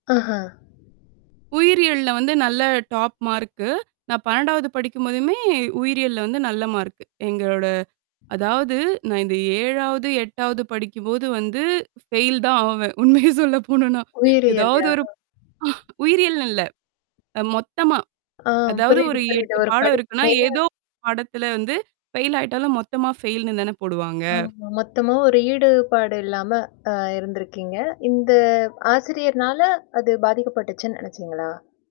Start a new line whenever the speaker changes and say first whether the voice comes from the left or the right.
left: ஆஹ
right: உயிரியல்ல வந்து நல்ல டாப் மார்க்கு. நான் 12வது படிக்கும்போதுமே, உயிரியல்ல வந்து நல்ல மார்க். எங்களோட அதாவது, நான் இந்த 7வது, 8வது படிக்கும்போது வந்து ஃபெயில் தான் ஆவேன். உண்மையே சொல்ல போனும்னா. எதாவது
left: உயிரியல்லயா?
right: ஒரு உயிரியல்னு இல்ல. அ, மொத்தமா.
left: ஆம்,
right: அதாவது,
left: புரியுது,
right: ஒரு
left: புரியுது.
right: 8
left: ஒரு
right: பாடம்
left: படிப்பு
right: இருக்குன்னா,
left: மேல
right: ஏதோ 1 பாடத்துல வந்து ஃபெயில் ஆயிட்டாலும், மொத்தமா ஃபெயில்னு தானே போடுவாங்க.
left: ஆமா. மொத்தமா ஒரு ஈடுபாடு இல்லாம, அ இருந்திருக்கீங்க. இந்த ஆசிரியர்னால அது பாதிக்கப்பட்டுச்சுன்னு நெனைச்சீங்களா?